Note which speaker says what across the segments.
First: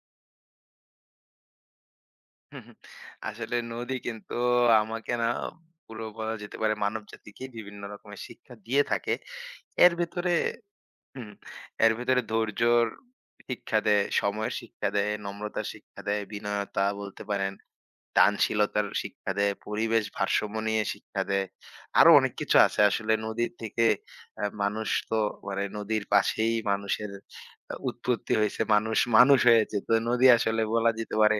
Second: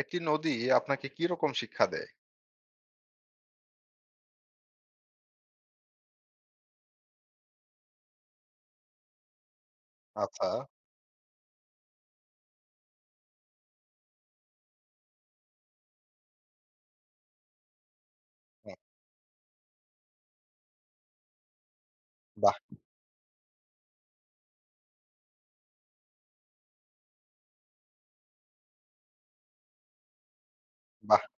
Speaker 1: একটি নদী আপনাকে কি রকম শিক্ষা দেয়?
Speaker 2: হুম হুম। আসলে নদী কিন্তু আমাকে না পুরো বলা যেতে পারে মানব জাতিকে বিভিন্ন রকমের শিক্ষা দিয়ে থাকে এর ভেতরে
Speaker 1: আচ্ছা।
Speaker 2: হুম, এর ভেতরে ধৈর্যর শিক্ষা দেয়, সময়ের শিক্ষা দেয়, নম্রতার শিক্ষা দেয়, বিনয়তা বলতে পারেন,
Speaker 1: হুম,
Speaker 2: দানশীলতার শিক্ষা দেয়, পরিবেশ ভারসাম্য নিয়ে শিক্ষা দেয়। আরো অনেক কিছু
Speaker 1: বাহ!
Speaker 2: আছে আসলে নদীর থেকে। মানুষ তো মানে নদীর পাশেই মানুষের উৎপত্তি হয়েছে, মানুষ মানুষ হয়েছে তো নদী আসলে বলা যেতে
Speaker 1: বাহ!
Speaker 2: পারে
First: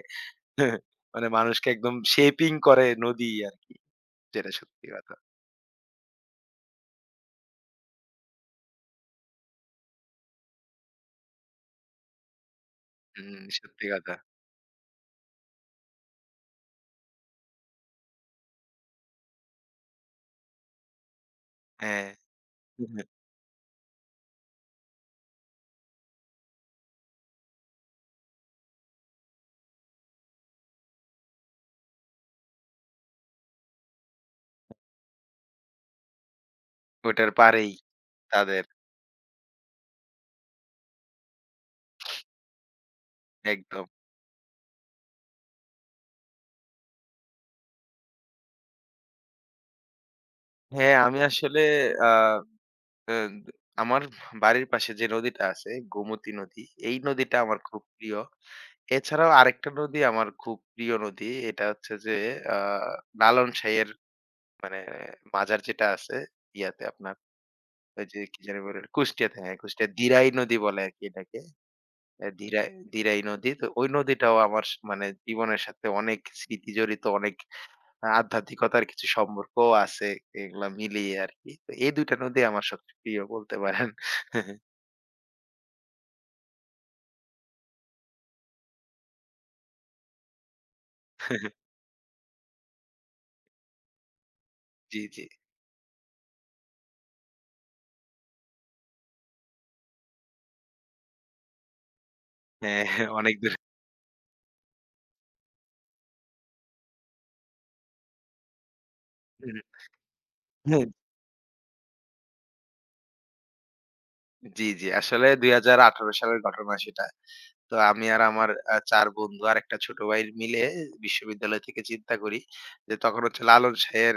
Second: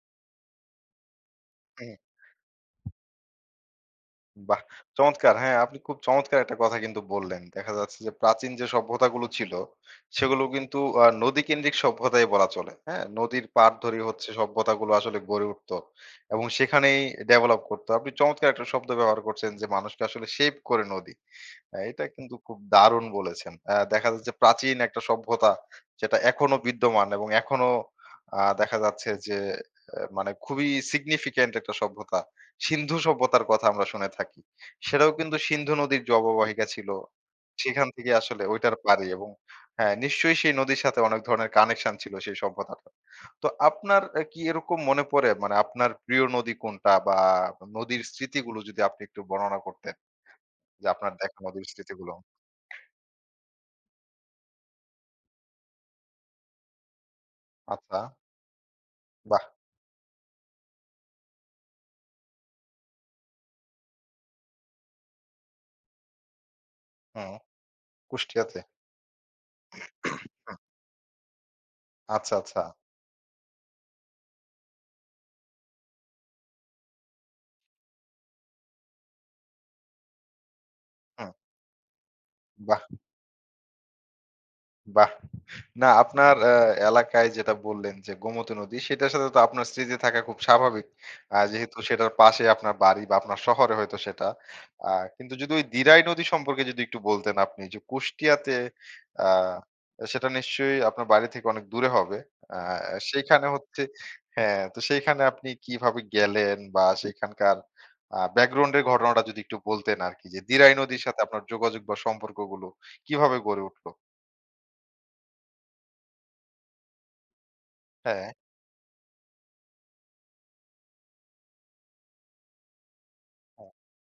Speaker 2: মানে মানুষকে
Speaker 1: হুম,
Speaker 2: একদম শেপিং করে নদী আরকি। যেটা
Speaker 1: বাহ!
Speaker 2: সত্যি কথা।
Speaker 1: চমৎকার। হ্যাঁ, আপনি খুব চমৎকার একটা কথা কিন্তু বললেন। দেখা যাচ্ছে যে প্রাচীন যে সভ্যতাগুলো ছিল, সেগুলো কিন্তু নদীকেন্দ্রিক সভ্যতাই বলা চলে। হ্যাঁ?
Speaker 2: হুম,
Speaker 1: নদীর পাড়
Speaker 2: সত্যি
Speaker 1: ধরেই
Speaker 2: কথা।
Speaker 1: হচ্ছে সভ্যতাগুলো আসলে গড়ে উঠতো এবং সেখানেই ডেভেলপ করতো। আপনি চমৎকার একটা শব্দ ব্যবহার করছেন যে মানুষকে আসলে শেপ করে নদী। হ্যাঁ, এটা
Speaker 2: হ্যাঁ,
Speaker 1: কিন্তু খুব দারুণ বলেছেন। দেখা যাচ্ছে প্রাচীন একটা সভ্যতা যেটা এখনো বিদ্যমান এবং এখনো দেখা যাচ্ছে যে মানে খুবই সিগনিফিক্যান্ট একটা সভ্যতা। সিন্ধু সভ্যতার কথা আমরা শুনে থাকি। সেটাও কিন্তু সিন্ধু নদীর যে অববাহিকা ছিল,
Speaker 2: ওটার পারেই
Speaker 1: সেখান থেকে আসলে
Speaker 2: তাদের
Speaker 1: ঐটার পাড়ি এবং হ্যাঁ, নিশ্চয়ই সেই নদীর সাথে অনেক ধরনের কানেকশন ছিল সেই সভ্যতাটার। তো
Speaker 2: একদম।
Speaker 1: আপনার কি এরকম মনে পড়ে মানে আপনার প্রিয় নদী কোনটা বা নদীর স্মৃতিগুলো যদি আপনি একটু বর্ণনা করতেন যে
Speaker 2: হ্যাঁ,
Speaker 1: আপনার
Speaker 2: আমি
Speaker 1: দেখা
Speaker 2: আসলে
Speaker 1: নদীর
Speaker 2: আ
Speaker 1: স্মৃতিগুলো?
Speaker 2: আ আমার বাড়ির পাশে যে নদীটা আছে গোমতী নদী, এই নদীটা আমার খুব
Speaker 1: আচ্ছা,
Speaker 2: প্রিয়। এছাড়াও
Speaker 1: বাহ!
Speaker 2: আরেকটা নদী আমার খুব প্রিয় নদী। এটা হচ্ছে যে আ লালন শাহের মানে মাজার যেটা আছে ইয়াতে আপনার
Speaker 1: হুম,
Speaker 2: ওই যে কি
Speaker 1: কুষ্টিয়াতে।
Speaker 2: জানি বলে? কুষ্টিয়াতে, হ্যাঁ, কুষ্টিয়ার দিরাই নদী বলে আরকি এটাকে। অ্যা
Speaker 1: আচ্ছা,
Speaker 2: ধীরা
Speaker 1: আচ্ছা।
Speaker 2: ধীরাই নদী। তো ওই নদীটাও আমার স মানে জীবনের সাথে অনেক স্মৃতি জড়িত, অনেক আধ্যাত্মিকতার কিছু সম্পর্কও আছে। এগুলা মিলিয়ে
Speaker 1: হুম,
Speaker 2: আরকি। তো এই ২ টা নদী আমার
Speaker 1: বাহ!
Speaker 2: সবচেয়ে প্রিয় বলতে পারেন।
Speaker 1: বাহ! না আপনার এলাকায় যেটা বললেন যে গোমতী নদী সেটার সাথে তো আপনার স্মৃতি থাকা খুব স্বাভাবিক। যেহেতু সেটার পাশে আপনার বাড়ি বা আপনার শহরে হয়তো সেটা। আ
Speaker 2: জি, জি।
Speaker 1: কিন্তু যদি ওই দিরাই নদী সম্পর্কে যদি একটু বলতেন আপনি যে কুষ্টিয়াতে আ সেটা নিশ্চয়ই আপনার বাড়ি থেকে অনেক দূরে হবে। আ
Speaker 2: হ্যাঁ, হ্যাঁ অনেক
Speaker 1: সেইখানে হচ্ছে হ্যাঁ, তো সেইখানে আপনি কিভাবে গেলেন বা সেখানকার ব্যাকগ্রাউন্ড এর ঘটনাটা যদি একটু
Speaker 2: দূর।
Speaker 1: বলতেন আরকি যে দিরাই নদীর সাথে আপনার যোগাযোগ বা সম্পর্কগুলো কিভাবে গড়ে উঠলো?
Speaker 2: জি, জি। আসলে ২০১৮ সালের ঘটনা সেটা। তো আমি
Speaker 1: হ্যাঁ,
Speaker 2: আর
Speaker 1: হ্যাঁ।
Speaker 2: আমার ৪ বন্ধু আর একটা ছোট ভাই মিলে বিশ্ববিদ্যালয় থেকে চিন্তা করি যে, তখন হচ্ছে লালন শাহের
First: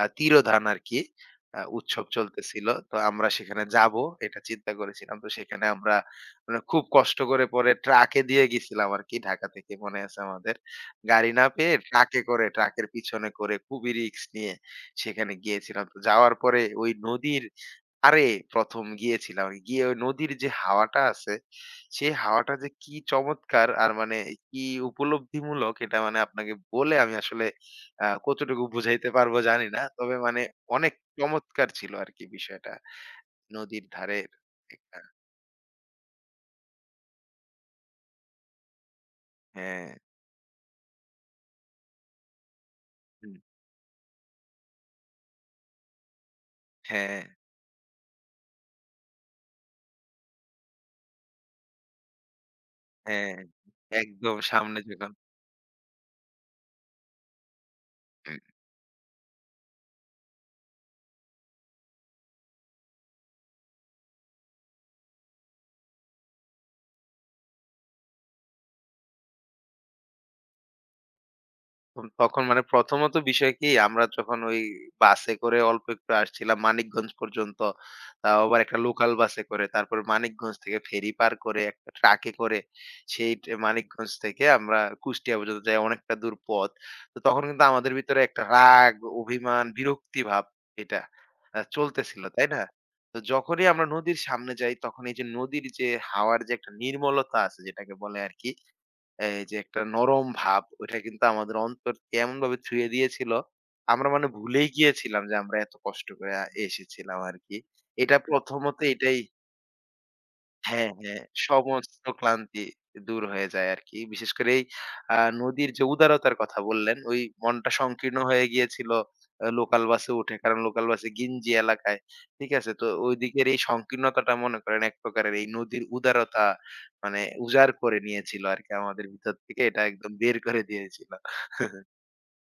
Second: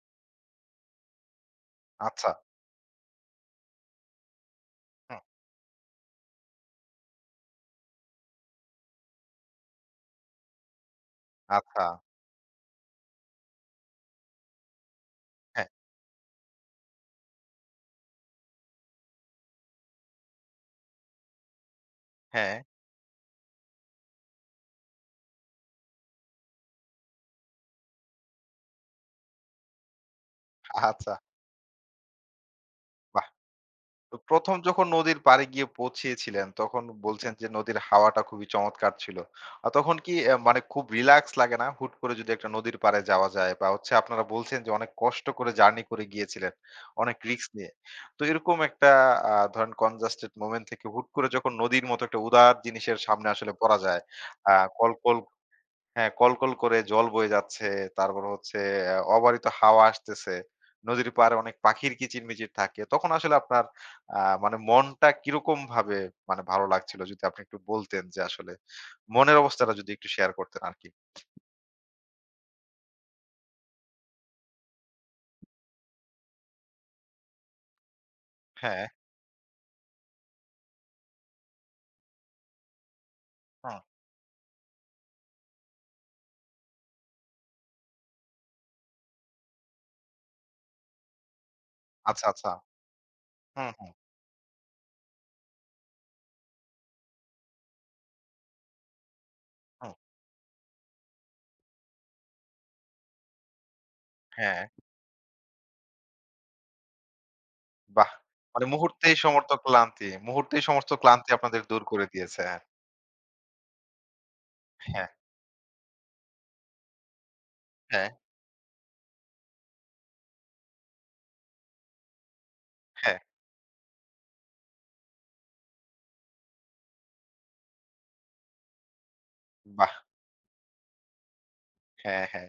Speaker 2: তিরোধান আরকি উৎসব
Speaker 1: আচ্ছা।
Speaker 2: চলতেছিল। তো আমরা সেখানে যাবো এটা চিন্তা করেছিলাম।
Speaker 1: হুম,
Speaker 2: তো সেখানে আমরা মানে খুব কষ্ট করে পরে ট্রাকে দিয়ে গেছিলাম আরকি ঢাকা থেকে, মনে আছে আমাদের। গাড়ি না পেয়ে
Speaker 1: আচ্ছা।
Speaker 2: ট্রাকে করে, ট্রাকের পিছনে করে খুবই রিস্ক নিয়ে সেখানে
Speaker 1: হ্যাঁ,
Speaker 2: গিয়েছিলাম। তো যাওয়ার পরে ওই নদীর আরে ১ম গিয়েছিলাম। গিয়ে ওই নদীর যে হাওয়াটা আছে, সেই
Speaker 1: হ্যাঁ,
Speaker 2: হাওয়াটা যে কি চমৎকার আর মানে কি উপলব্ধিমূলক, এটা মানে আপনাকে বলে আমি আসলে কতটুকু বুঝাইতে পারবো জানি না। তবে মানে অনেক
Speaker 1: আচ্ছা।
Speaker 2: চমৎকার ছিল আরকি বিষয়টা।
Speaker 1: বাহ!
Speaker 2: নদীর
Speaker 1: তো
Speaker 2: ধারের
Speaker 1: প্রথম যখন
Speaker 2: একটা
Speaker 1: নদীর পাড়ে গিয়ে পৌঁছেছিলেন, তখন বলছেন যে নদীর হাওয়াটা খুবই চমৎকার ছিল।
Speaker 2: হ্যাঁ,
Speaker 1: তখন কি মানে খুব রিল্যাক্স লাগে না? হুট করে যদি একটা নদীর পাড়ে যাওয়া
Speaker 2: হুম,
Speaker 1: যায় বা হচ্ছে আপনারা বলছেন যে অনেক কষ্ট করে জার্নি করে গিয়েছিলেন, অনেক
Speaker 2: হ্যাঁ,
Speaker 1: রিস্ক নিয়ে। তো এরকম একটা ধরেন congested moment থেকে হুট করে যখন নদীর মতো একটা উদার জিনিসের সামনে
Speaker 2: হ্যাঁ।
Speaker 1: আসলে পড়া যায়,
Speaker 2: একদম
Speaker 1: আ
Speaker 2: সামনে যখন
Speaker 1: কলকল হ্যাঁ, কলকল করে জল বয়ে যাচ্ছে। তারপর হচ্ছে অবারিত হাওয়া আসতেছে। নদীর পাড়ে অনেক পাখির কিচিরমিচির থাকে। তখন আসলে আপনার মানে মনটা কিরকমভাবে মানে ভালো লাগছিল? যদি আপনি একটু বলতেন যে আসলে মনের অবস্থাটা যদি একটু শেয়ার করতেন আরকি।
Speaker 2: তখন তখন মানে প্রথমত বিষয় কি আমরা যখন ওই বাসে করে অল্প একটু আসছিলাম মানিকগঞ্জ পর্যন্ত, তাও আবার একটা
Speaker 1: হ্যাঁ,
Speaker 2: লোকাল বাসে করে। তারপরে মানিকগঞ্জ থেকে ফেরি পার করে একটা ট্রাকে করে সেই ট্রে
Speaker 1: হুম।
Speaker 2: মানিকগঞ্জ থেকে আমরা কুষ্টিয়া পর্যন্ত যাই অনেকটা দূর পথ। তো তখন কিন্তু আমাদের ভিতরে একটা রাগ, অভিমান, বিরক্তি ভাব এটা চলতেছিল,
Speaker 1: আচ্ছা,
Speaker 2: তাই
Speaker 1: আচ্ছা।
Speaker 2: না? তো যখনই
Speaker 1: হুম,
Speaker 2: আমরা
Speaker 1: হুম,
Speaker 2: নদীর সামনে যাই তখন এই যে নদীর যে হাওয়ার যে একটা নির্মলতা আছে যেটাকে বলে আরকি এই যে একটা
Speaker 1: হুম।
Speaker 2: নরম ভাব ওইটা কিন্তু আমাদের অন্তরকে এমনভাবে ছুঁয়ে দিয়েছিল, আমরা মানে
Speaker 1: হ্যাঁ,
Speaker 2: ভুলেই গিয়েছিলাম যে আমরা এত কষ্ট করে এসেছিলাম আরকি।
Speaker 1: বাহ!
Speaker 2: এটা
Speaker 1: মানে
Speaker 2: প্রথমত
Speaker 1: মুহূর্তেই
Speaker 2: এটাই
Speaker 1: সমস্ত ক্লান্তি মুহূর্তেই সমস্ত
Speaker 2: হ্যাঁ, হ্যাঁ।
Speaker 1: ক্লান্তি আপনাদের দূর
Speaker 2: সমস্ত
Speaker 1: করে দিয়েছে। হ্যাঁ,
Speaker 2: ক্লান্তি দূর হয়ে যায় আরকি। বিশেষ করে এই
Speaker 1: হ্যাঁ,
Speaker 2: নদীর যে উদারতার কথা বললেন, ওই মনটা
Speaker 1: হ্যাঁ,
Speaker 2: সংকীর্ণ হয়ে গিয়েছিল লোকাল বাসে উঠে। কারণ লোকাল বাসে ঘিঞ্জি এলাকায়। ঠিক আছে? তো
Speaker 1: হ্যাঁ।
Speaker 2: ওইদিকের এই সংকীর্ণতাটা মনে করেন এক প্রকারের এই নদীর উদারতা মানে উজাড় করে নিয়েছিল আরকি আমাদের ভিতর থেকে। এটা
Speaker 1: বাহ!
Speaker 2: একদম বের করে দিয়েছিল।
Speaker 1: হ্যাঁ, হ্যাঁ।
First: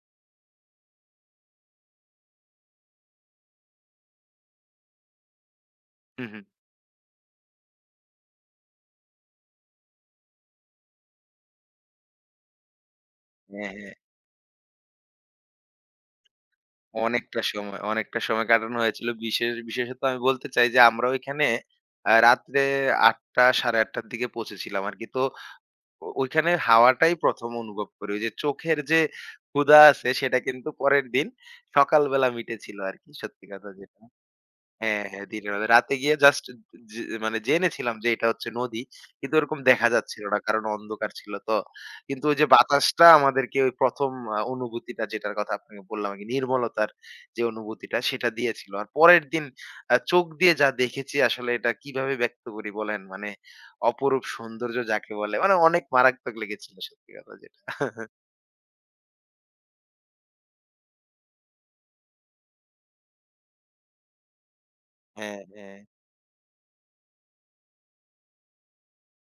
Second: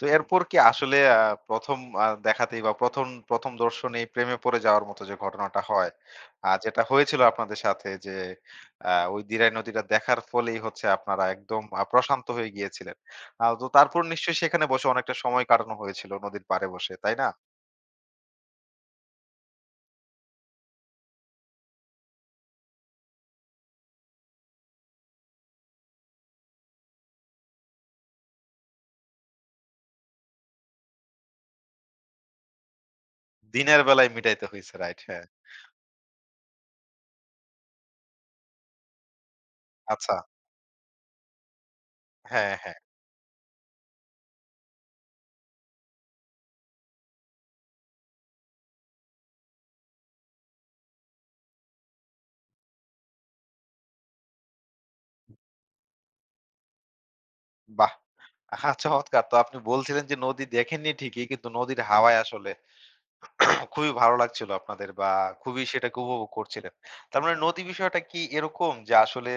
Speaker 1: তো এরপর কি আসলে প্রথম দেখাতেই বা ১ম দর্শনেই প্রেমে পড়ে যাওয়ার মতো যে ঘটনাটা হয়,
Speaker 2: হু, হু।
Speaker 1: যেটা হয়েছিল আপনাদের সাথে যে ওই দিরাই নদীটা দেখার ফলেই হচ্ছে আপনারা একদম প্রশান্ত হয়ে গিয়েছিলেন। তো
Speaker 2: হ্যাঁ, হ্যাঁ।
Speaker 1: তারপর নিশ্চয়ই সেখানে বসে অনেকটা সময় কাটানো হয়েছিল নদীর পাড়ে বসে, তাই না?
Speaker 2: অনেকটা সময় কাটানো হয়েছিল। বিশেষত আমি বলতে চাই যে আমরা ওইখানে রাত্রে ৮:০০ ৮:৩০ র দিকে পৌঁছেছিলাম আরকি। তো ওইখানে হাওয়াটাই ১ম অনুভব করি। ওই যে চোখের যে ক্ষুধা আছে সেটা কিন্তু পরের দিন সকালবেলা মিটেছিল আরকি। সত্যি কথা
Speaker 1: দিনের
Speaker 2: যেটা।
Speaker 1: বেলায় মিটাইতে হইছে, রাইট?
Speaker 2: হ্যাঁ,
Speaker 1: হ্যাঁ।
Speaker 2: হ্যাঁ, দিনের বেলা। রাতে গিয়ে জাস্ট জে মানে জেনেছিলাম যে এটা হচ্ছে নদী। কিন্তু ওরকম দেখা
Speaker 1: আচ্ছা।
Speaker 2: যাচ্ছিল না। কারণ অন্ধকার ছিল তো। কিন্তু ওই যে
Speaker 1: হ্যাঁ, হ্যাঁ।
Speaker 2: বাতাসটা আমাদেরকে ওই ১ম অনুভূতিটা, যেটার কথা আপনাকে বললাম আরকি, নির্মলতার যে অনুভূতিটা সেটা দিয়েছিল। আর পরের দিন চোখ দিয়ে যা দেখেছি আসলে এটা কিভাবে ব্যক্ত করি বলেন? মানে অপরূপ সৌন্দর্য যাকে বলে, মানে অনেক মারাত্মক লেগেছিল, সত্যি কথা যেটা।
Speaker 1: বাহ! আহা চমৎকার! তো আপনি বলছিলেন যে নদী দেখেননি ঠিকই কিন্তু নদীর হাওয়ায় আসলে খুবই ভালো লাগছিল আপনাদের বা
Speaker 2: হ্যাঁ,
Speaker 1: খুবই
Speaker 2: হ্যাঁ।
Speaker 1: সেটাকে উপভোগ করছিলেন। তার মানে নদী বিষয়টা কি এরকম যে আসলে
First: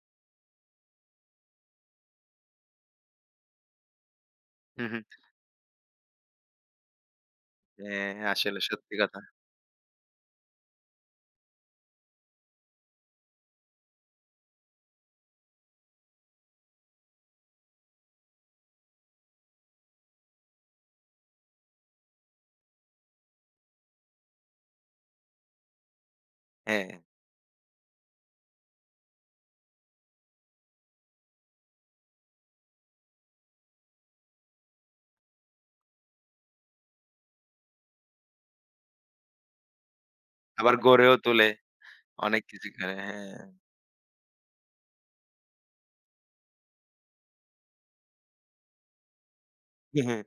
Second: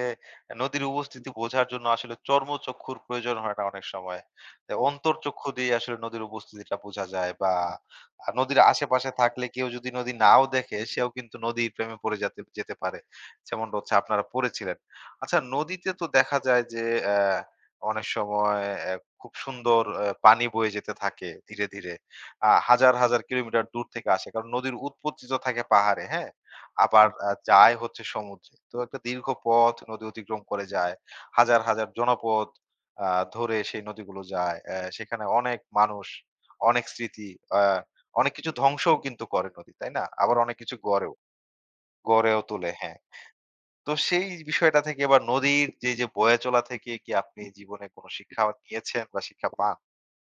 Speaker 1: নদীর উপস্থিতি বোঝার জন্য আসলে চর্মচক্ষুর প্রয়োজন হয় না অনেক সময়। তা
Speaker 2: হু, হু।
Speaker 1: অন্তরচক্ষু দিয়ে আসলে নদীর উপস্থিতিটা বোঝা যায় বা
Speaker 2: হ্যাঁ,
Speaker 1: নদীর
Speaker 2: আসলে সত্যি
Speaker 1: আশেপাশে
Speaker 2: কথা।
Speaker 1: থাকলে কেউ যদি নদী নাও দেখে সেও কিন্তু নদীর প্রেমে পড়ে যাতে যেতে পারে। যেমনটা হচ্ছে আপনারা পড়েছিলেন। আচ্ছা নদীতে তো দেখা যায় যে অনেক সময় খুব সুন্দর পানি বয়ে যেতে থাকে ধীরে, ধীরে। হাজার, হাজার কিলোমিটার দূর থেকে আসে। কারণ নদীর উৎপত্তি তো থাকে পাহাড়ে, হ্যাঁ?
Speaker 2: হ্যাঁ,
Speaker 1: আবার হুম। যায় হচ্ছে সমুদ্রে। তো একটা দীর্ঘ পথ নদী অতিক্রম করে যায়। হাজার, হাজার জনপদ আ ধরে সেই নদীগুলো যায়। সেখানে অনেক মানুষ, অনেক স্মৃতি, আ অনেক কিছু ধ্বংসও কিন্তু করে নদী, তাই না? আবার অনেক কিছু
Speaker 2: আবার
Speaker 1: গড়েও
Speaker 2: গড়েও তোলে।
Speaker 1: গড়েও
Speaker 2: অনেক কিছু
Speaker 1: তোলে,
Speaker 2: করে।
Speaker 1: হ্যাঁ।
Speaker 2: হ্যাঁ।
Speaker 1: তো সেই বিষয়টা থেকে এবার নদীর যে বয়ে চলা থেকে কি আপনি জীবনে কোনো শিক্ষা নিয়েছেন বা শিক্ষা পান?
Speaker 2: হ্যাঁ।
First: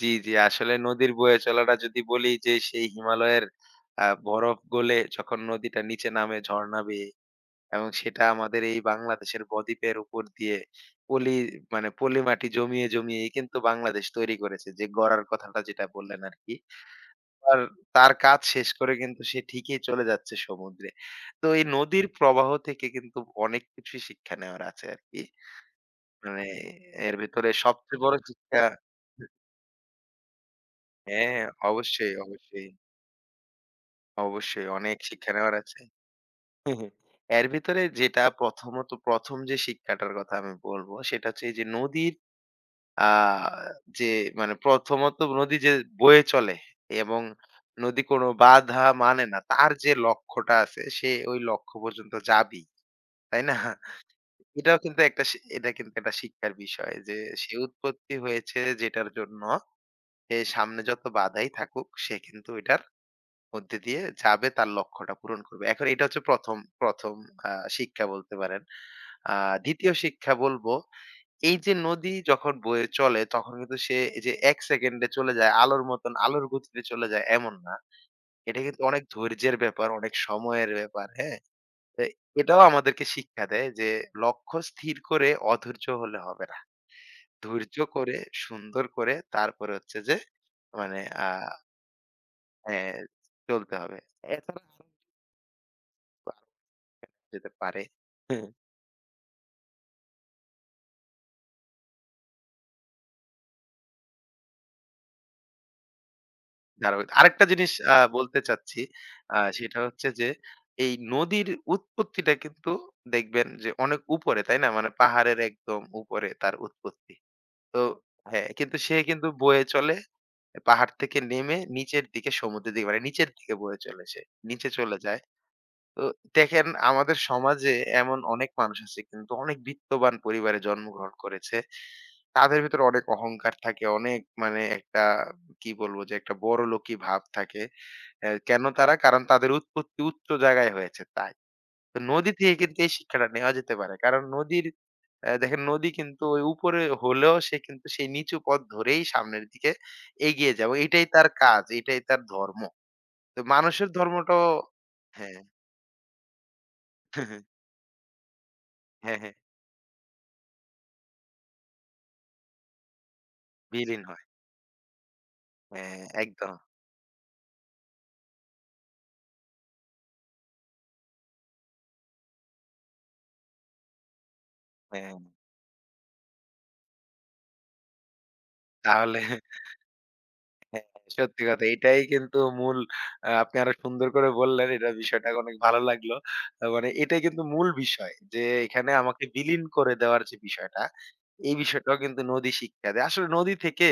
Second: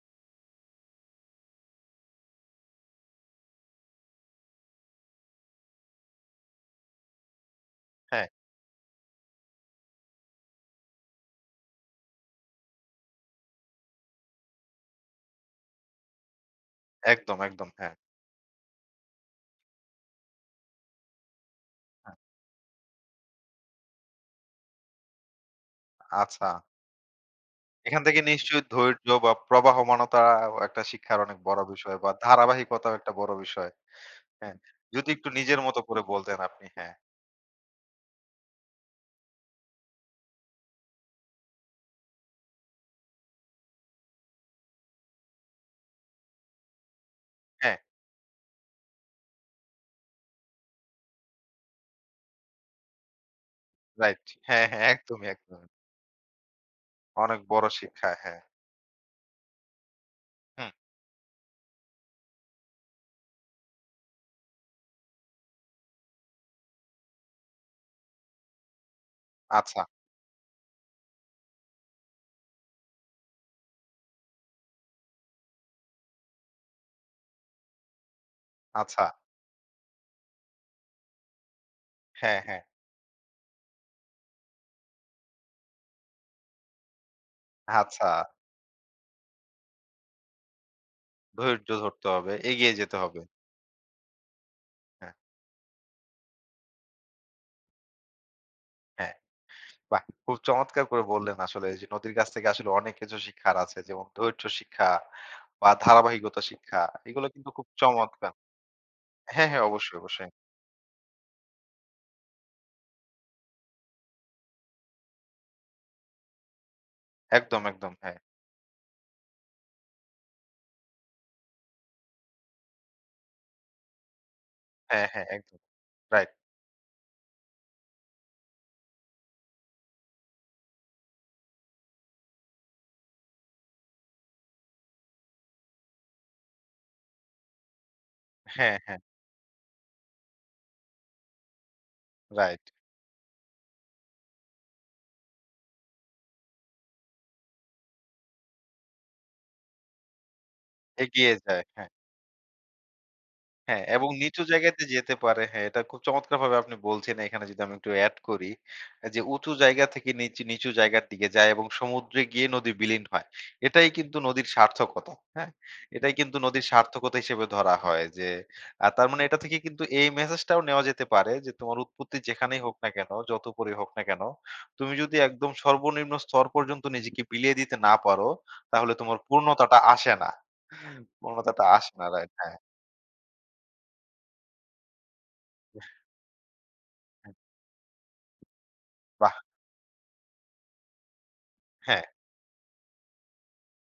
Speaker 2: জি, জি। আসলে নদীর বয়ে চলাটা যদি বলি যে সেই হিমালয়ের বরফ গলে যখন নদীটা নিচে নামে ঝর্ণা বেয়ে, এবং সেটা
Speaker 1: হ্যাঁ,
Speaker 2: আমাদের এই বাংলাদেশের বদ্বীপের উপর দিয়ে পলি পলি মাটি জমিয়ে, জমিয়েই কিন্তু বাংলাদেশ তৈরি করেছে। যে গড়ার কথাটা যেটা বললেন আরকি।
Speaker 1: একদম,
Speaker 2: আর
Speaker 1: একদম। হ্যাঁ,
Speaker 2: তার কাজ শেষ করে কিন্তু সে ঠিকই চলে যাচ্ছে সমুদ্রে। তো এই নদীর
Speaker 1: হ্যাঁ।
Speaker 2: প্রবাহ থেকে কিন্তু অনেক কিছুই শিক্ষা নেওয়ার আছে আরকি। মানে
Speaker 1: আচ্ছা।
Speaker 2: এর ভেতরে
Speaker 1: এখান
Speaker 2: সবচেয়ে বড়
Speaker 1: থেকে
Speaker 2: শিক্ষা
Speaker 1: নিশ্চয়ই ধৈর্য বা প্রবাহমানতা একটা শিক্ষার
Speaker 2: হ্যাঁ,
Speaker 1: অনেক
Speaker 2: হ্যাঁ,
Speaker 1: বড় বিষয় বা
Speaker 2: অবশ্যই, অবশ্যই,
Speaker 1: ধারাবাহিকতাও একটা বড় বিষয়। হ্যাঁ,
Speaker 2: অবশ্যই অনেক
Speaker 1: যদি একটু
Speaker 2: শিক্ষা নেওয়ার
Speaker 1: নিজের মতো
Speaker 2: আছে।
Speaker 1: করে বলতেন আপনি। হ্যাঁ,
Speaker 2: এর ভিতরে যেটা ১ম যে শিক্ষাটার কথা আমি বলবো সেটা হচ্ছে এই যে নদীর আ যে মানে প্রথমত নদী যে বয়ে চলে এবং
Speaker 1: হ্যাঁ,
Speaker 2: নদী কোন বাধা মানে না। তার যে লক্ষ্যটা আছে সে ওই লক্ষ্য পর্যন্ত যাবেই। তাই না?
Speaker 1: রাইট। হ্যাঁ, হ্যাঁ, একদমই, একদমই।
Speaker 2: এটা কিন্তু একটা শিক্ষার বিষয় যে
Speaker 1: অনেক
Speaker 2: সে
Speaker 1: বড় শিক্ষা,
Speaker 2: উৎপত্তি
Speaker 1: হ্যাঁ।
Speaker 2: হয়েছে যেটার জন্য সে
Speaker 1: হুম,
Speaker 2: সামনে যত বাধাই থাকুক সে কিন্তু এটার মধ্যে দিয়ে যাবে, তার লক্ষ্যটা পূরণ করবে। এখন এটা হচ্ছে ১ম আ শিক্ষা বলতে পারেন। আ
Speaker 1: আচ্ছা,
Speaker 2: ২য় শিক্ষা বলবো, এই যে নদী যখন বয়ে চলে তখন কিন্তু সে এই যে ১ সেকেন্ডে চলে যায়, আলোর গতিতে চলে যায় এমন না। এটা কিন্তু অনেক
Speaker 1: আচ্ছা।
Speaker 2: ধৈর্যের ব্যাপার, অনেক সময়ের ব্যাপার, হ্যাঁ? তো
Speaker 1: হ্যাঁ,
Speaker 2: এটাও
Speaker 1: হ্যাঁ,
Speaker 2: আমাদেরকে শিক্ষা দেয় যে লক্ষ্য স্থির করে অধৈর্য হলে হবে না। ধৈর্য
Speaker 1: আচ্ছা।
Speaker 2: করে, সুন্দর করে তারপরে হচ্ছে যে মানে আ
Speaker 1: ধৈর্য ধরতে হবে, এগিয়ে
Speaker 2: হ্যাঁ,
Speaker 1: যেতে হবে।
Speaker 2: চলতে হবে। এছাড়া
Speaker 1: হ্যাঁ,
Speaker 2: যেতে পারে। হুম,
Speaker 1: হ্যাঁ। বাহ! খুব চমৎকার করে বললেন আসলে যে নদীর কাছ থেকে আসলে অনেক কিছু শিক্ষার আছে। যেমন ধৈর্য শিক্ষা বা ধারাবাহিকতা শিক্ষা।
Speaker 2: দারুণ!
Speaker 1: এগুলো
Speaker 2: আরেকটা
Speaker 1: কিন্তু খুব
Speaker 2: জিনিস
Speaker 1: চমৎকার।
Speaker 2: বলতে চাচ্ছি।
Speaker 1: হ্যাঁ, হ্যাঁ,
Speaker 2: সেটা
Speaker 1: অবশ্যই,
Speaker 2: হচ্ছে যে
Speaker 1: অবশ্যই।
Speaker 2: এই নদীর উৎপত্তিটা কিন্তু দেখবেন যে অনেক উপরে, তাই না? মানে পাহাড়ের একদম উপরে তার উৎপত্তি।
Speaker 1: একদম,
Speaker 2: তো
Speaker 1: একদম। হ্যাঁ,
Speaker 2: হ্যাঁ, কিন্তু সে কিন্তু বয়ে চলে পাহাড় থেকে নেমে নিচের দিকে, সমুদ্রের দিকে, মানে নিচের দিকে বয়ে চলে সে। নিচে চলে
Speaker 1: হ্যাঁ,
Speaker 2: যায়।
Speaker 1: হ্যাঁ, একদম।
Speaker 2: তো
Speaker 1: রাইট।
Speaker 2: দেখেন আমাদের সমাজে এমন অনেক মানুষ আছে কিন্তু, অনেক বিত্তবান পরিবারে জন্মগ্রহণ করেছে। তাদের ভেতরে অনেক অহংকার থাকে, অনেক মানে একটা কি বলবো, যে একটা বড়লোকি ভাব থাকে। অ্যা কেন
Speaker 1: হ্যাঁ,
Speaker 2: তারা?
Speaker 1: হ্যাঁ,
Speaker 2: কারণ তাদের উৎপত্তি উচ্চ জায়গায় হয়েছে তাই। তো নদী থেকে
Speaker 1: রাইট।
Speaker 2: কিন্তু এই শিক্ষাটা নেওয়া যেতে পারে। কারণ নদীর অ্যা দেখেন নদী কিন্তু ওই উপরে হলেও সে কিন্তু সেই নিচু পথ ধরেই সামনের দিকে এগিয়ে যায়, এবং এটাই তার
Speaker 1: এগিয়ে যায়।
Speaker 2: কাজ,
Speaker 1: হ্যাঁ।
Speaker 2: এটাই তার ধর্ম। তো
Speaker 1: হ্যাঁ,
Speaker 2: মানুষের
Speaker 1: এবং নিচু
Speaker 2: ধর্মটাও
Speaker 1: জায়গাতে যেতে
Speaker 2: হ্যাঁ,
Speaker 1: পারে। হ্যাঁ, এটা খুব চমৎকারভাবে আপনি বলছেন।
Speaker 2: হ্যাঁ,
Speaker 1: এখানে যদি আমি একটু এড করি,
Speaker 2: হ্যাঁ,
Speaker 1: যে
Speaker 2: হ্যাঁ,
Speaker 1: উঁচু জায়গা থেকে নিচু, নিচু জায়গার দিকে যায় এবং সমুদ্রে গিয়ে নদী বিলীন হয়। এটাই
Speaker 2: বিলীন
Speaker 1: কিন্তু
Speaker 2: হয়।
Speaker 1: নদীর সার্থকতা। হ্যাঁ?
Speaker 2: হ্যাঁ,
Speaker 1: এটাই কিন্তু
Speaker 2: একদম।
Speaker 1: নদীর সার্থকতা হিসেবে ধরা হয় যে, তার মানে এটা থেকে কিন্তু এই মেসেজটাও নেওয়া যেতে পারে যে, তোমার উৎপত্তি যেখানেই হোক না কেন, যত উপরেই হোক না কেন, তুমি যদি
Speaker 2: হ্যাঁ,
Speaker 1: একদম সর্বনিম্ন স্তর পর্যন্ত নিজেকে বিলিয়ে দিতে না পারো, তাহলে তোমার
Speaker 2: তাহলে
Speaker 1: পূর্ণতাটা আসে না।
Speaker 2: হ্যাঁ, সত্যি
Speaker 1: পূর্ণতাটা
Speaker 2: কথা।
Speaker 1: আসে
Speaker 2: এটাই
Speaker 1: না, রাইট?
Speaker 2: কিন্তু
Speaker 1: হ্যাঁ।
Speaker 2: মূল। আপনি আরো সুন্দর করে বললেন। এটা বিষয়টা অনেক ভালো লাগলো। মানে এটাই কিন্তু মূল বিষয় যে এখানে আমাকে
Speaker 1: বাহ!
Speaker 2: বিলীন করে দেওয়ার যে বিষয়টা, এই বিষয়টাও
Speaker 1: হ্যাঁ,
Speaker 2: কিন্তু নদী শিক্ষা দেয়। আসলে নদী থেকে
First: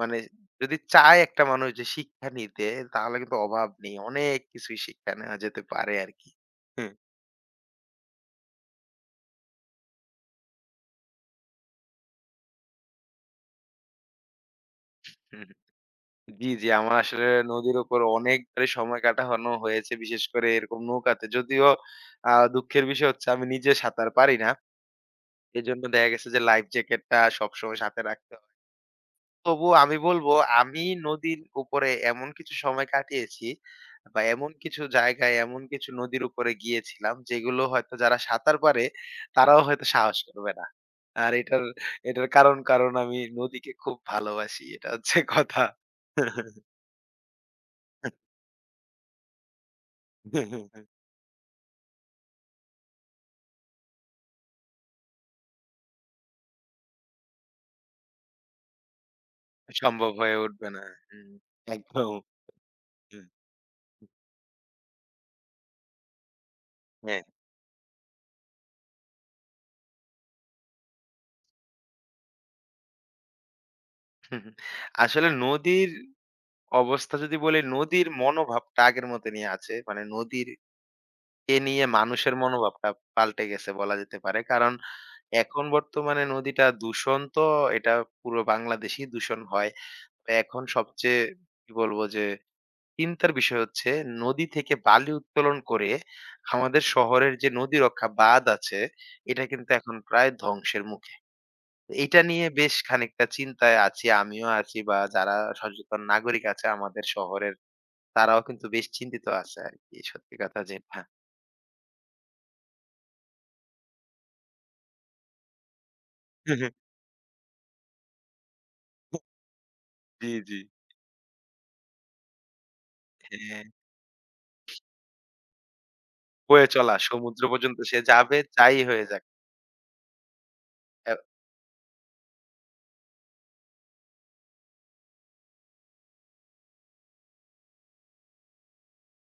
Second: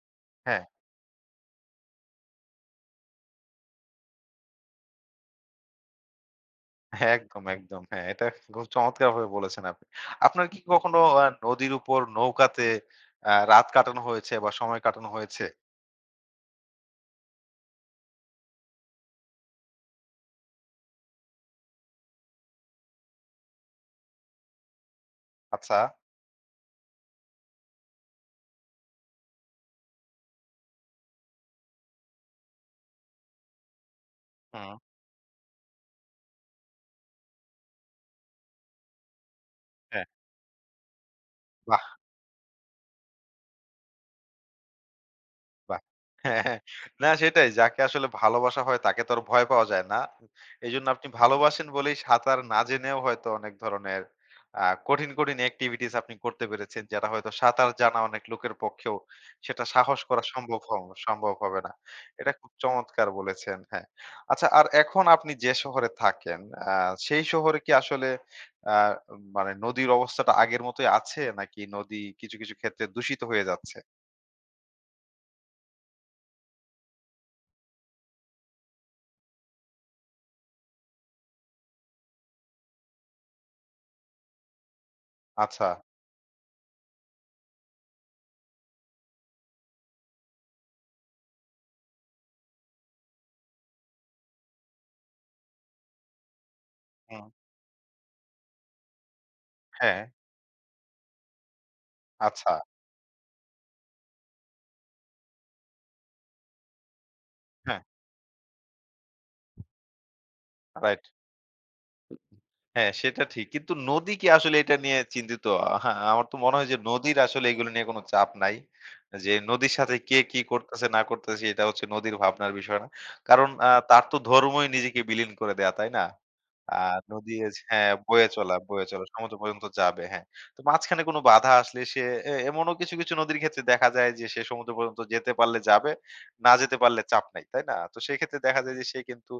Speaker 2: মানে
Speaker 1: হ্যাঁ,
Speaker 2: যদি চায় একটা মানুষ যে শিক্ষা নিতে, তাহলে কিন্তু অভাব নেই। অনেক কিছুই শিক্ষা নেওয়া যেতে পারে আরকি। হুম,
Speaker 1: হ্যাঁ, একদম, একদম। হ্যাঁ, এটা খুব চমৎকারভাবে বলেছেন আপনি। আপনার কি কখনো নদীর উপর নৌকাতে রাত কাটানো হয়েছে বা সময় কাটানো হয়েছে?
Speaker 2: হুম। জি, জি। আমার আসলে নদীর উপর অনেকবারই সময় কাটানো হয়েছে। বিশেষ করে এরকম নৌকাতে। যদিও দুঃখের বিষয় হচ্ছে আমি নিজে সাঁতার পারি না।
Speaker 1: আচ্ছা।
Speaker 2: এজন্য দেখা গেছে যে লাইফ জ্যাকেটটা সবসময় সাথে রাখতে হয়। তবুও আমি বলবো আমি নদীর উপরে এমন কিছু সময় কাটিয়েছি বা এমন
Speaker 1: হুম,
Speaker 2: কিছু জায়গায়, এমন কিছু নদীর উপরে গিয়েছিলাম যেগুলো হয়তো যারা সাঁতার পারে তারাও হয়তো
Speaker 1: হ্যাঁ,
Speaker 2: সাহস করবে না। আর এটার
Speaker 1: বাহ!
Speaker 2: এটার কারণ, কারণ আমি নদীকে খুব ভালোবাসি। এটা হচ্ছে কথা।
Speaker 1: বাহ! হ্যাঁ, হ্যাঁ। না সেটাই। যাকে আসলে ভালোবাসা হয় তাকে তো আর ভয় পাওয়া যায় না। এজন্য আপনি ভালোবাসেন বলেই সাঁতার না জেনেও হয়তো অনেক ধরনের কঠিন, কঠিন activities আপনি করতে পেরেছেন। যেটা হয়তো সাঁতার জানা অনেক লোকের পক্ষেও সেটা সাহস
Speaker 2: সম্ভব
Speaker 1: করা
Speaker 2: হয়ে উঠবে না। হুম,
Speaker 1: সম্ভব হবে না।
Speaker 2: একদম।
Speaker 1: এটা খুব চমৎকার
Speaker 2: হুম,
Speaker 1: বলেছেন। হ্যাঁ। আচ্ছা আর এখন আপনি যে শহরে থাকেন আ
Speaker 2: হ্যাঁ।
Speaker 1: সেই শহরে কি আসলে আ মানে নদীর অবস্থাটা আগের মতোই আছে নাকি নদী কিছু, কিছু ক্ষেত্রে দূষিত হয়ে যাচ্ছে?
Speaker 2: আসলে নদীর অবস্থা যদি বলি, নদীর মনোভাবটা আগের মতনই আছে। মানে নদীর কে নিয়ে মানুষের মনোভাবটা পাল্টে গেছে বলা যেতে পারে। কারণ এখন
Speaker 1: আচ্ছা।
Speaker 2: বর্তমানে নদীটা দূষণ তো এটা পুরো বাংলাদেশেই দূষণ হয়। তো এখন সবচেয়ে কি বলবো, যে চিন্তার বিষয় হচ্ছে নদী থেকে বালি উত্তোলন করে আমাদের
Speaker 1: হুম।
Speaker 2: শহরের যে নদী রক্ষা বাঁধ আছে এটা কিন্তু এখন
Speaker 1: হ্যাঁ।
Speaker 2: প্রায় ধ্বংসের মুখে। এইটা নিয়ে
Speaker 1: আচ্ছা।
Speaker 2: বেশ খানিকটা চিন্তায় আছি, আমিও আছি বা যারা সচেতন নাগরিক আছে আমাদের শহরের,
Speaker 1: হ্যাঁ,
Speaker 2: তারাও কিন্তু বেশ চিন্তিত আছে আরকি। সত্যি কথা যেটা।
Speaker 1: রাইট। হ্যাঁ, সেটা ঠিক। কিন্তু নদী কি আসলে এটা নিয়ে চিন্তিত? হ্যাঁ, আমার তো মনে হয় যে নদীর আসলে এগুলো নিয়ে কোনো চাপ নাই। যে নদীর সাথে কে
Speaker 2: জি,
Speaker 1: কি
Speaker 2: জি।
Speaker 1: করতেছে না করতেছে এটা হচ্ছে নদীর ভাবনার বিষয় না। কারণ
Speaker 2: হ্যাঁ,
Speaker 1: তার তো ধর্মই নিজেকে বিলীন করে দেয়া, তাই না?
Speaker 2: বয়ে
Speaker 1: আ
Speaker 2: চলা
Speaker 1: নদী
Speaker 2: সমুদ্র
Speaker 1: হচ্ছে
Speaker 2: পর্যন্ত
Speaker 1: হ্যাঁ,
Speaker 2: সে
Speaker 1: বয়ে
Speaker 2: যাবে
Speaker 1: চলা
Speaker 2: যাই
Speaker 1: বয়ে চলা
Speaker 2: হয়ে যাক।
Speaker 1: সমুদ্র পর্যন্ত যাবে, হ্যাঁ। তো মাঝখানে
Speaker 2: অ্যা
Speaker 1: কোনো
Speaker 2: হুম।
Speaker 1: বাধা আসলে সে এমনও কিছু, কিছু নদীর ক্ষেত্রে দেখা যায় যে সে সমুদ্র পর্যন্ত যেতে পারলে যাবে, না যেতে পারলে চাপ নাই, তাই না? তো সেক্ষেত্রে দেখা যায় যে সে কিন্তু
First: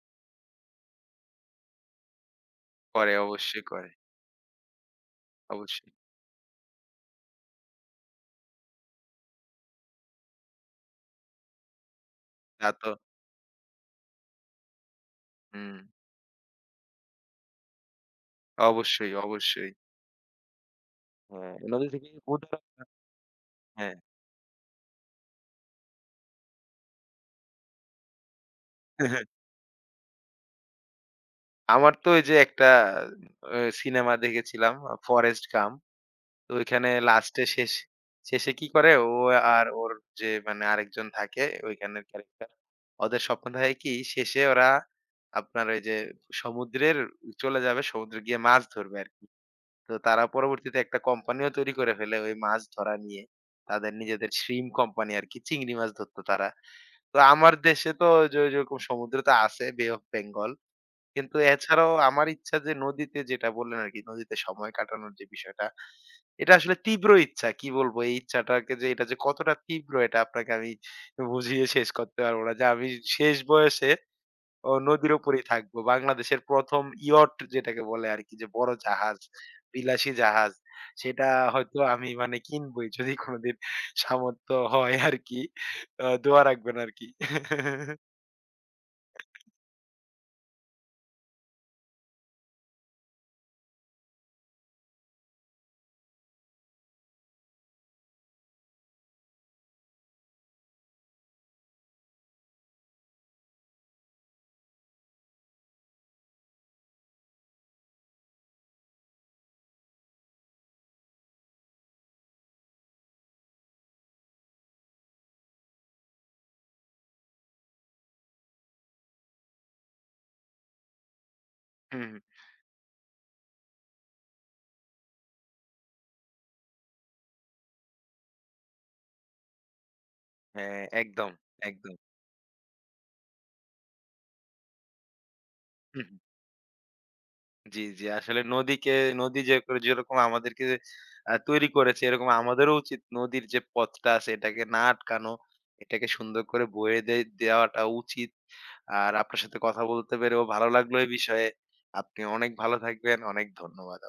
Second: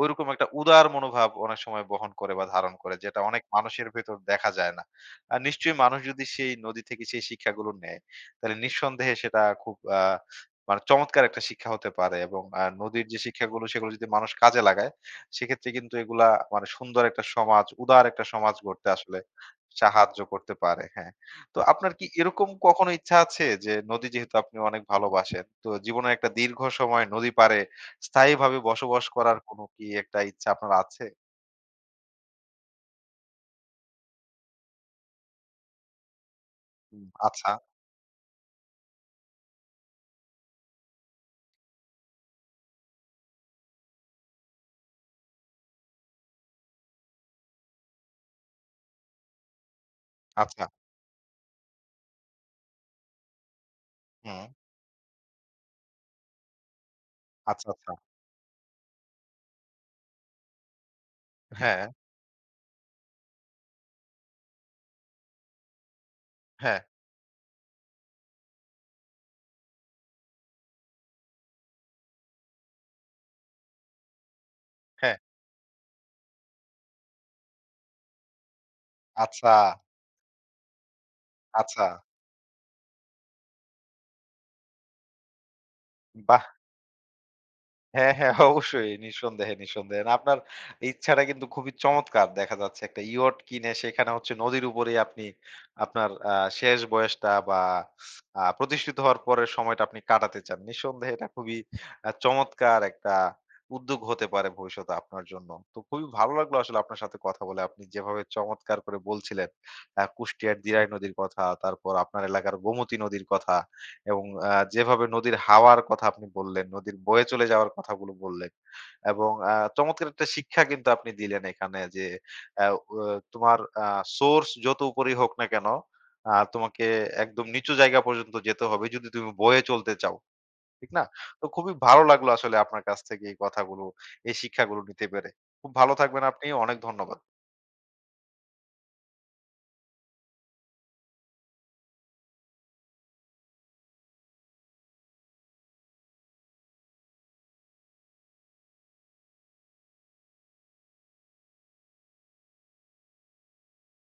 Speaker 1: ঐরকম একটা উদার মনোভাব অনেক সময় বহন করে বা ধারণ করে
Speaker 2: করে,
Speaker 1: যেটা অনেক
Speaker 2: অবশ্যই
Speaker 1: মানুষের
Speaker 2: করে।
Speaker 1: ভেতর দেখা যায় না। আর নিশ্চয়ই
Speaker 2: অবশ্যই।
Speaker 1: মানুষ যদি সেই নদী থেকে সেই শিক্ষাগুলো নেয়, তাহলে নিঃসন্দেহে সেটা খুব মানে চমৎকার একটা শিক্ষা হতে পারে এবং
Speaker 2: তা তো
Speaker 1: নদীর যে শিক্ষাগুলো সেগুলো যদি মানুষ কাজে লাগায়, সেক্ষেত্রে
Speaker 2: হুম।
Speaker 1: কিন্তু এগুলা মানে সুন্দর একটা সমাজ, উদার একটা সমাজ গড়তে
Speaker 2: অবশ্যই,
Speaker 1: আসলে
Speaker 2: অবশ্যই।
Speaker 1: সাহায্য করতে পারে। হ্যাঁ।
Speaker 2: হ্যাঁ,
Speaker 1: তো
Speaker 2: নদী
Speaker 1: আপনার কি
Speaker 2: থেকে
Speaker 1: এরকম
Speaker 2: উদাহরণ
Speaker 1: কখনো ইচ্ছা আছে যে
Speaker 2: হ্যাঁ।
Speaker 1: নদী যেহেতু আপনি অনেক ভালোবাসেন, তো জীবনের একটা দীর্ঘ সময় নদী পাড়ে স্থায়ীভাবে বসবাস করার কোনো কি একটা ইচ্ছা আপনার আছে?
Speaker 2: আমার তো ওই যে একটা অ সিনেমা দেখেছিলাম 'ফরেস্ট গাম্প', তো ওইখানে
Speaker 1: হুম,
Speaker 2: লাস্টে
Speaker 1: আচ্ছা,
Speaker 2: শেষ শেষে কি করে ও আর ওর যে মানে আরেকজন থাকে ওইখানের ক্যারেক্টার, ওদের স্বপ্ন থাকে কি শেষে ওরা আপনার ওই যে সমুদ্রের চলে যাবে, সমুদ্রে গিয়ে মাছ ধরবে আর কি। তো তারা
Speaker 1: আচ্ছা।
Speaker 2: পরবর্তীতে একটা কোম্পানিও তৈরি করে ফেলে ওই মাছ ধরা নিয়ে, তাদের নিজেদের
Speaker 1: হুম,
Speaker 2: শ্রিম কোম্পানি আর কি, চিংড়ি মাছ ধরতো তারা। তো আমার
Speaker 1: আচ্ছা,
Speaker 2: দেশে
Speaker 1: আচ্ছা।
Speaker 2: তো যে ওইরকম সমুদ্র তো আছে, বে অফ বেঙ্গল, কিন্তু
Speaker 1: হ্যাঁ,
Speaker 2: এছাড়াও আমার ইচ্ছা যে নদীতে, যেটা বললেন আরকি, নদীতে সময় কাটানোর যে বিষয়টা, এটা আসলে
Speaker 1: হ্যাঁ,
Speaker 2: তীব্র ইচ্ছা। কি বলবো? এই ইচ্ছাটাকে, যে এটা যে কতটা তীব্র এটা আপনাকে আমি বুঝিয়ে শেষ করতে পারবো না। যে আমি শেষ বয়সে নদীর
Speaker 1: হ্যাঁ।
Speaker 2: উপরেই থাকবো। বাংলাদেশের ১ম ইয়ট, যেটাকে বলে আরকি যে বড় জাহাজ,
Speaker 1: আচ্ছা,
Speaker 2: বিলাসী জাহাজ। সেটা হয়তো
Speaker 1: আচ্ছা।
Speaker 2: আমি মানে কিনবই, যদি কোনদিন সামর্থ্য হয় আরকি। দোয়া
Speaker 1: বাহ!
Speaker 2: রাখবেন আরকি।
Speaker 1: হ্যাঁ, হ্যাঁ, অবশ্যই। নিঃসন্দেহে, নিঃসন্দেহে। না, আপনার ইচ্ছাটা কিন্তু খুবই চমৎকার। দেখা যাচ্ছে একটা ইয়ট কিনে সেখানে হচ্ছে নদীর উপরেই আপনি আপনার শেষ বয়সটা বা প্রতিষ্ঠিত হওয়ার পরের সময়টা আপনি কাটাতে চান। নিঃসন্দেহে এটা খুবই চমৎকার একটা উদ্যোগ হতে পারে ভবিষ্যতে আপনার জন্য। তো খুবই ভালো লাগলো আসলে আপনার সাথে কথা বলে। আপনি যেভাবে চমৎকার করে বলছিলেন কুষ্টিয়ার দিরাই নদীর কথা, তারপর আপনার এলাকার গোমতী নদীর কথা। এবং যেভাবে নদীর হাওয়ার কথা আপনি বললেন, নদীর বয়ে চলে যাওয়ার কথাগুলো বললেন এবং চমৎকার একটা শিক্ষা কিন্তু আপনি দিলেন এখানে যে,
Speaker 2: হুম,
Speaker 1: অ্যা ও তোমার সোর্স যত উপরেই হোক না কেন, তোমাকে একদম নিচু জায়গা পর্যন্ত যেতে হবে যদি তুমি বয়ে চলতে চাও।
Speaker 2: হ্যাঁ,
Speaker 1: ঠিক না?
Speaker 2: একদম,
Speaker 1: তো খুবই
Speaker 2: একদম।
Speaker 1: ভালো লাগলো আসলে আপনার কাছ থেকে এই কথাগুলো, এই শিক্ষাগুলো নিতে পেরে। খুব ভালো
Speaker 2: হুম।
Speaker 1: থাকবেন আপনি। অনেক ধন্যবাদ।
Speaker 2: জি, জি। আসলে নদীকে, যেরকম আমাদেরকে তৈরি করেছে, এরকম আমাদেরও উচিত নদীর যে পথটা আছে এটাকে না আটকানো, এটাকে সুন্দর করে বয়ে দে দেওয়াটা উচিত। আর আপনার সাথে কথা বলতে পেরেও ভালো লাগলো এই বিষয়ে। আপনি অনেক ভালো থাকবেন। অনেক ধন্যবাদ।